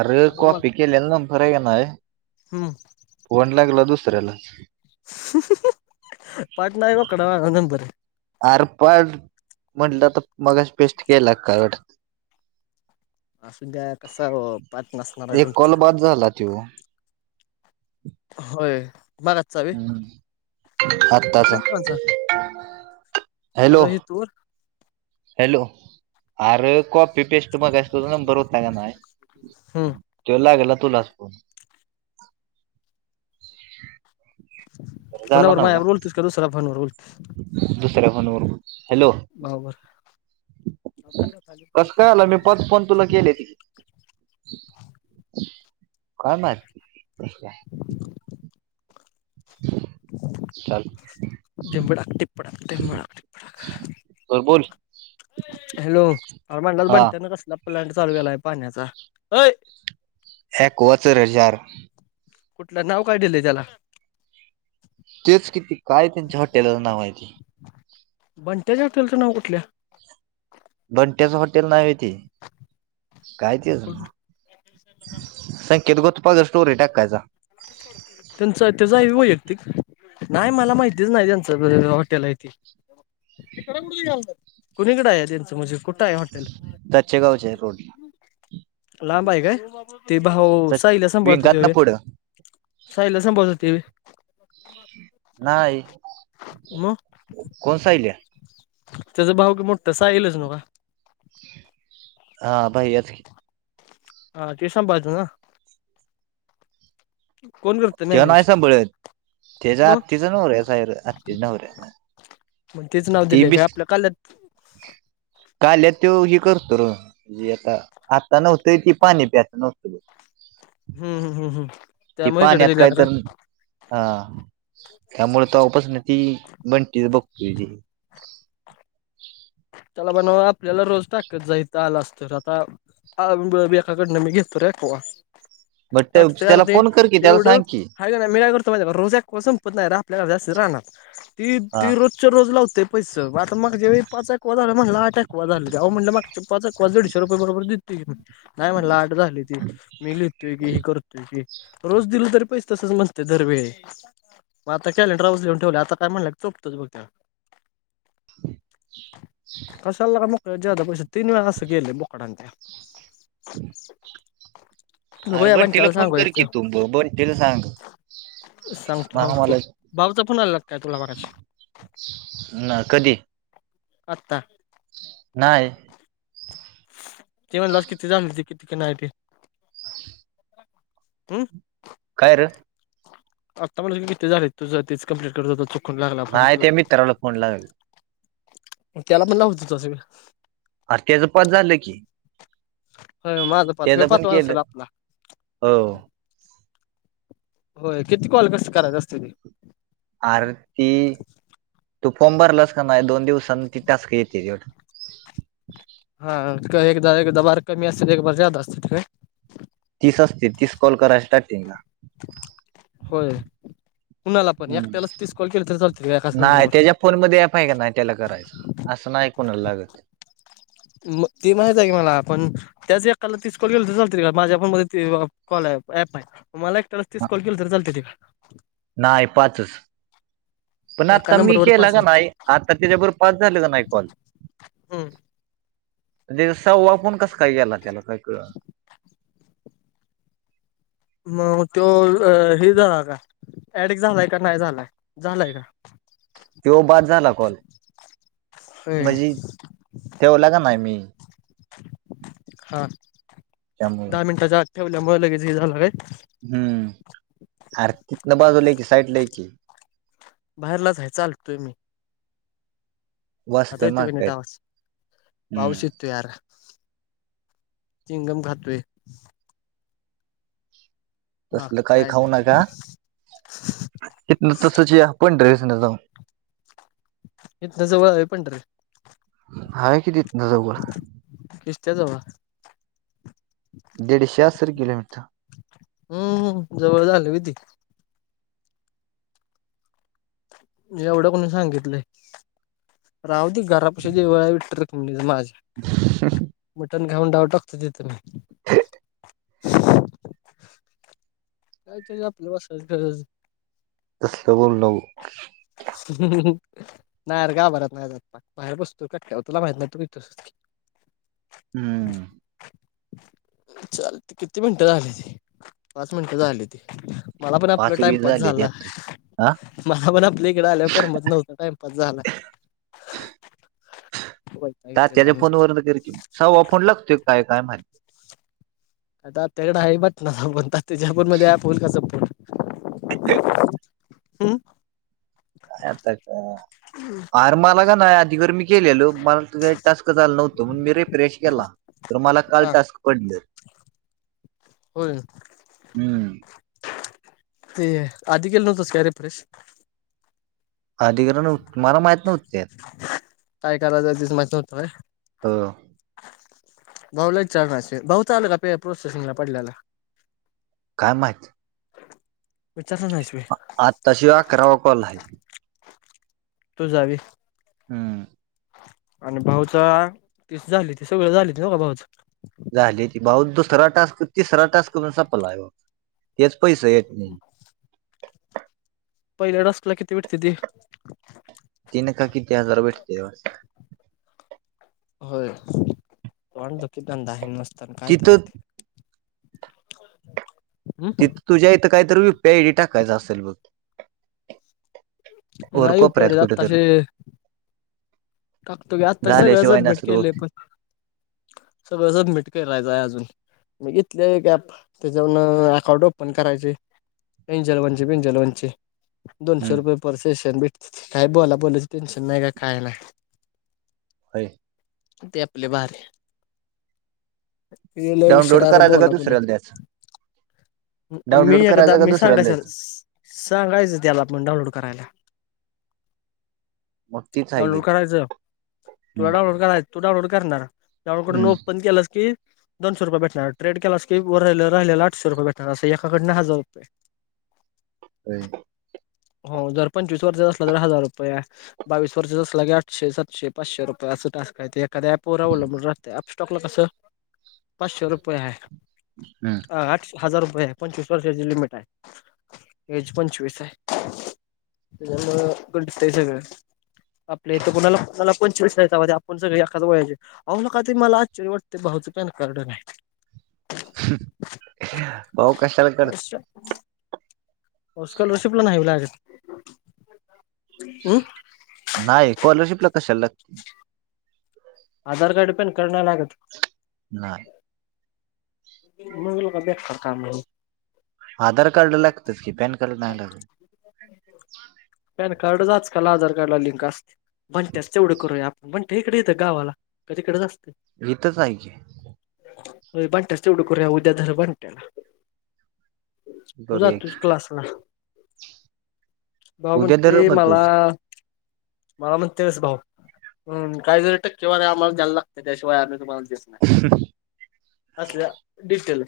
अर बरोबर कोपी केलेल्या [unintelligible] हम्म. फोन लागला दुसऱ्याला. पाट नाही आहे अकड नंबर अर पण म्हटलं तर मगाज पेस्ट केला का वाट [unintelligible] असू द्या कसा ओह पार्ट नसणार आहे तुमचा. [unintelligible] त्यो होय मग आताचा कोणचा हॅलो बोल हॅलो आर कॉपी पेस्ट बघायचं तुझा नंबर होता की नाय हम्म त्यो लागला तुलाच फोन. झाला कोणावर मावर [unintelligible] दुसरे फोन वरून भावर कसं काय आलं मी परत फोन तुला केलेले काय माहित कस काय ह धिंबडाक टिपडाक धिंबडाक बर बोल. हॅलो अर म्हणलाच हा बंट्यानं कसला प्लाट चालू केलाय पाण्याचा अय [unintelligible] कुठलं नाव काय दिलंय त्याला? तेच कि ते काय त्यांच्या हॉटेलाच नाव आहे? बट्याच्या हॉटेलचं नाव कुठल्या बनट्याच हॉटेल नाही होय ते काय त्याझ नाव संकेत गोतपदर स्टोरी टाकायचा. त्यांच त्याचा आहे होय वैयक्तिक? नाही मला माहितीच नाही त्यांचं हॉटेल आहे ते. हिकडं कुठं यालता, कोणीकडें आहे त्यांचं म्हणजे? कुठं आहे हॉटेल? त्याचे गावचे भवते लांबा आहे काय? ते भाऊ साईला संभळत ते विंगात ना होय? पुढं सहिला सांभाळत ते होय? नाही. मग कोण साहिल्या? त्याचा भाऊ बी मोठं साहिलच नवं? हा भाईयाच की. ह ते सांभाळतय नव? कोण करत ते नाही मॅनेज सांभळत त्याच्या मग आत्तीचा नवऱ्या सार आत्तीचा नव्हऱ्या मग तेच नाव दिले काय आपल्या कालत [unintelligible] काल्यात तो हे करतो रे आता आता नव्हतंय ती पाणी प्यायचं नव्हतं बघ हम्म हम् हम्म हम्. ती पाण्यात काय तर हा. त्यामुळे तपासून ती बंटी बघतोय ते. त्याला म्हणाव आपल्याला रोज टाकत जा हिथ आलास तर आता अ बी एकाकडन मी घेततो रे एक्वा बट तटतय अरे त्याला ते फोन कर की त्याला एवढं सांग की हाय कणी मी काय करतो माहित हाय काय रोज एक्वा संपत नाही आपल्याला हवे असते रानात ती हा ती रोज रोज लावतय पैस आता मगच्या वेळी पाच ओ दादा म्हणाला आठ एक्वा झालते आओ दादा म्हटल मगच पाच एक्वा दिडशे रुपये बरोबर दिलती नाही म्हटलं आठ झाली ती मी लिहतोय की ही करतोय की रोज दिल तरी पैसे तसंच म्हणते दर वेळे मग आता कॅलेनडरावरच लिहून ठेवलय आता काय म्हणला तर चोपतोच बग त्याला. [unintelligible] कसालला म मुक जदा पैश तीनवेळा अस केलय बकडान त्या. हम्. अर बघूया बंटीला बंट्याला फोन कर सांगूया की तु बग बंटीला सांग सांगतो मग सांगतो. भावचा फोन आलेला काय तुला मागाशी? ना कधी? आता? नाहीय. ते म्हणलास किती जाते कितीक नाही ते हम्. काय रं? आता म्हणलं किती झालेयं तुझं तेचं कम्प्लीट करत होता चुकून लागला फोन तुझा. मला फोन [unintelligible] त्याला पण लावतं तसं होईल. अरं त्याचं पाच झालं कि. हो माझं पाच ह्यो पण पाचवा केलं असलं आपला. हो होय, किती कॉल कसं करायचं असते ते? अरे ती तू फॉर्म भरलासं का. नाही दोन दिवसनी ती टास्क येत्याती वाड हा एकदा, एकदा बार कमी असते एक बार जास्त असते काय? तीस असते तीस कॉल करायच स्टार्टिंगला. बर कोणाला पण हम्म एकट्यालाचं तीस कॉल केल? नाही त्याच्या फोन मध्ये ॲप आहे का नाही त्याला करायच असं नाही कोणाला लागत. मग ते माहित आहे कि मला पण त्याच एकला तीस कॉल गेल तर चाल त माझ्या मध्ये कॉल अँप आहे. मला एकट्याला तीस हा. कॉल केला तर चालतील का? नाही पाचचं. पण एका आता मी नंबरवर केला पाच नाही आता त्याच्याबरोबर पाच झालं का नाही कॉल? हम्म. त्याचा सहावा फोन कसं काय गेला त्याला कळल नाही? मग तो हे झाला का ऍड झालाय का नाही झालाय का? तो बाद झाला कॉल, होय. म्हणजे? ठेवला का नाही मी. हा त्यामुळे दहा मिनिटाच्या आत ठेवल्यामुळे लगेच हे झालं व्हय? हम्म, आरं तिथेनं बाजूला ये की साईड ये कि. बाहेरलाच आहे चालतोयं मी. आता वाचते येतोय मग की नीट काय आवाज? हम्म पाऊस येतो यार. चिंगम खातोय. तसलं बाकी काही काय? खाऊ नका तिथनं तसच यार पंढरीस ना जाऊ. इथनं जवळ आहे पंढरी. आहे कि तिथनं जवळ. किश्त्या जवळ? दीडशे असेल किलोमीटर. हम्म, जवळ झाले व्हय ते. मी एवढं कोणी सांगितलंय राहू दे घरापशी देऊळ आहे विठ्ठल रखुमाई? मटण खाऊन डाव टाकतो तिथ मी. ह. [inaudible] काय तरी आपल्यासारखर [unintelligible] [inaudible] तसलं बोलू नको. नाही गाभऱ्यात नाही अजिबात बाहेर बसतो कट्ट्या तुला माहित नाही इथंच. [inaudible] हम्म [inaudible] चालते किती मिनिटं झाली ते? पाच मिनिटं झाली ते. मला पण आपला पाच टाईम वीस पास झाले झाला, त्यात हा मला पण इकडे आल्या करमत नव्हतं टाईमपास झाला. [inaudible] फोन वरन कर कि. कव्ह फोन लागतो काय, काय माहित? आता आ [unintelligible] त्याकडे आहे बटनाचा फोन त्याच्या मध्ये ऍप होईल का? ह. [inaudible] हम्म [unintelligible] अरे मला का नाही आधी गर्मी केलेलो मला टास्क झालं नव्हतो मी रेप्रेश केला तर मला काल हा टास्क पडलें. होयर. ते आधी केलं नव्हतंस का री फ्रेश? अधिक्रण मला माहीत नव्हते. काय करायचं तेच माहित नव्हतं काय. हो. भाऊ ला विचारल असेल भाऊच आल का प्रोसेसिंग ला पडल्याला. काय माहित. विचार नाहीस वी. आत्ताशी अकरावा कॉल आहे. तू जावी. हम. आणि भाऊच [inaudible] झाली ती सगळ झाली त भाऊच. झाले ती भाऊ दुसराव टास्क कर तीसरा टास्क करून संपला तेच पैसे येत. पहिल्या टासकला किती भेटते ती. तीन का किती हजार भेटते. होय पण [inaudible] आहे नसताना काय व तिथं ती. हम [unintelligible] तिथं तुझ्या इथं काहीतरी यू पीआयडी टाकायचं असेल बघ. वर नाही यू पी आय कोपऱ्यात डी कुठं तर. आत्ताशी टाकतो की आत्ता सगळं झाल्याशिवाय सबमिट नसेल केले बहुतेक. पण. सगळं सबमिट [inaudible] अजून. [inaudible] एक ऍप त्याच्यावरून अकाउंट ओपन करायचे. पिंचचाल म्हणची पिंचल म्हणचे. दोनशे हम्म. रुपये परसेेशन भेट काय बोला बोलायच टेन्शन नाही काय नाही. होय. ते आपले भारी. [inaudible] मी डाउनलोड करायचं का दुसऱ्याला द्यायचं डाउनलोड एकखादा करायचं का मी दुसऱ्याला सांगायच द्यायचं सांगायचं त्याला आपण डाउनलोड करायला. मग तीच आहे की. डाउनलोड तुला डाऊनलोड कराय तू डाउनलोड करणार डाउनलोड हम्म. ओपन केलं की. दोनशे रुपये भेटणार ट्रेड केलास की राहिला आठशे रुपये भेटणार अस एकाकडन हजार रुपये. [inaudible] हो जर पंचवीस वर्षचा असला तर हजार रुपये बावीस वर्षाचा. आठशे सातशे पाचशे रुपये अस टाक आहेय एखाद्यापोरावलंबून राहते. स्टॉक ला कसं पाचशे रुपये आहे. हम्. ह आठ हजार रुपये आहे पंचवीस वर्षाची लिमिट आहे. एज पंचवीस आहे त्याच्यामुळे [inaudible] आहे सगळं. आपल्या इथे कोणाला कोणाला कोण आपण सगळे एकाच वयाचे आहे. [inaudible] का तरी मला आश्चर्य वाटतं भाऊचं पैन कारड नाही. भाऊ कशाला करत. [unintelligible] स्कॉलरशिपला नाहीला लागत. नाही स्कॉलरशिप ला कशाला लागते. आधार कार्ड पॅन कार्ड नाही लागत. नाही. मग लका बेकार काम आहे मग. आंधार कार्ड लागतेच कि पॅन कार्ड नाहीं लागतं पॅन कार्डच आंजकांल आंधार कार्ड लां लिंक असते म्हणतेस तेवढं करूंया आपणं म्हणतं इकडे येतं गावांला कां तिकडेच असते. इथेचं आहे की. बंटस तेवढं करं उद्यां बंट्याला. तुं बरं तुझां क्लांसला. भाऊ उद्या म्हणते तर मग तूच मलां. मलां म्हंण तेच भाऊ कायं तरी टक्केवारी आम्हांला द्यां लागते त्यांच्याशिवाय आम्हीं तुम्हांला दिसो. असल्यां.. डिटेल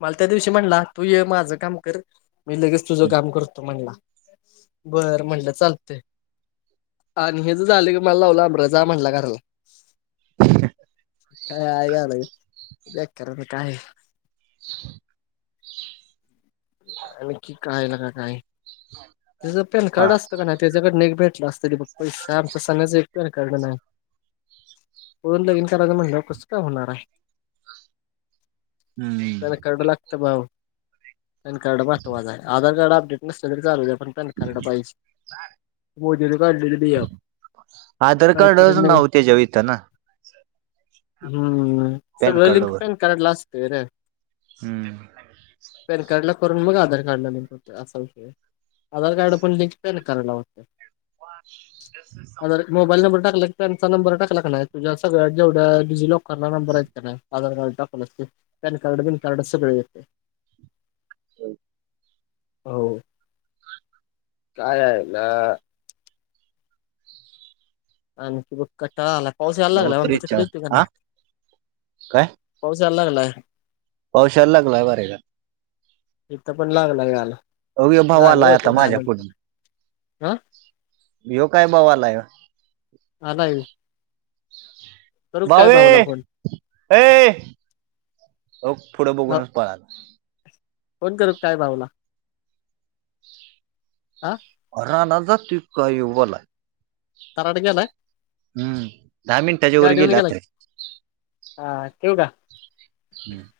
मलां त्यां दिवशी म्हणंला तूं ये माझं कामं करं. मी लगेच तुझं कामं करतो म्हणलां बरं म्हणलं चालते. आणि हे जे झाले की मलां लावलं जां म्हंटला घरांला. ठीक आहे.. हां आहे नां.. ब्लॅक कलंर बेट कायं आहे आंणखी कयलां कां कायं तुचं पॅन हा कडे असतं कां नाहीं. त्यांच्याकडे नको भेटला असतं तरी बघं पैसा आमचां सांगण्याचं. कारणं नाहीं लग्नं कराचं म्हणलं कसं काम होणारं आहे. हम्म त्यांला कडे लागतो भाऊ. पॅन कार्ड महत्वाचं आहे आंधार कार्ड अपडेट नसलं तरी चालूं आहे पणं. पॅन कार्ड पाहिजे मोदी ने काढलेले नियम. आंधार कार्ड चं नांव त्यांच्यावर येताना हम्मं पॅन सगळं लिंक पॅन कार्ड लां असतंय रे. हम्मं.... पॅन कार्ड लां करूंन मंग आंधार कार्ड लिंक होते असांल आंधार कार्ड पणं लिंक लिंक पॅन कार्ड लां होते अं मोबाईल नंबर टाकलां की त्यांचा नंबर टाकलां की नाहीं तुझ्यां सगळ्यां जवढ्यां डिजि लॉकर. कलां नंबर आहे त्यां Aadhaar card PAN card PAN card सगळे येते. हम्मं... हो कायं आहे नां.. आंणखी बघं क्टाळां आलां पाऊस यायलां नऊ लागंला म्हणजे तिकडे त्रेचाळ येते की हा नाहीं पाऊस यायलां लागलांय पाऊस यांयला लागंला आहे बरे कां. इथं पणं लागंला यांयला अव्य कायं भावांला आंता माझ्यां पुढं हा यो कायं भावांला आहे.. आलां आहे. भावे भाऊला फोन? अं ए पुढं भाऊ बघूंनचं पळांला फोन करूं कायं भाऊला. हां रानांतचं टिपका येवलां करांडक्यांला हांय हम्मं दहा मिनिटांच्या वरं गेलांय हां ठेवूं कां हम्मं..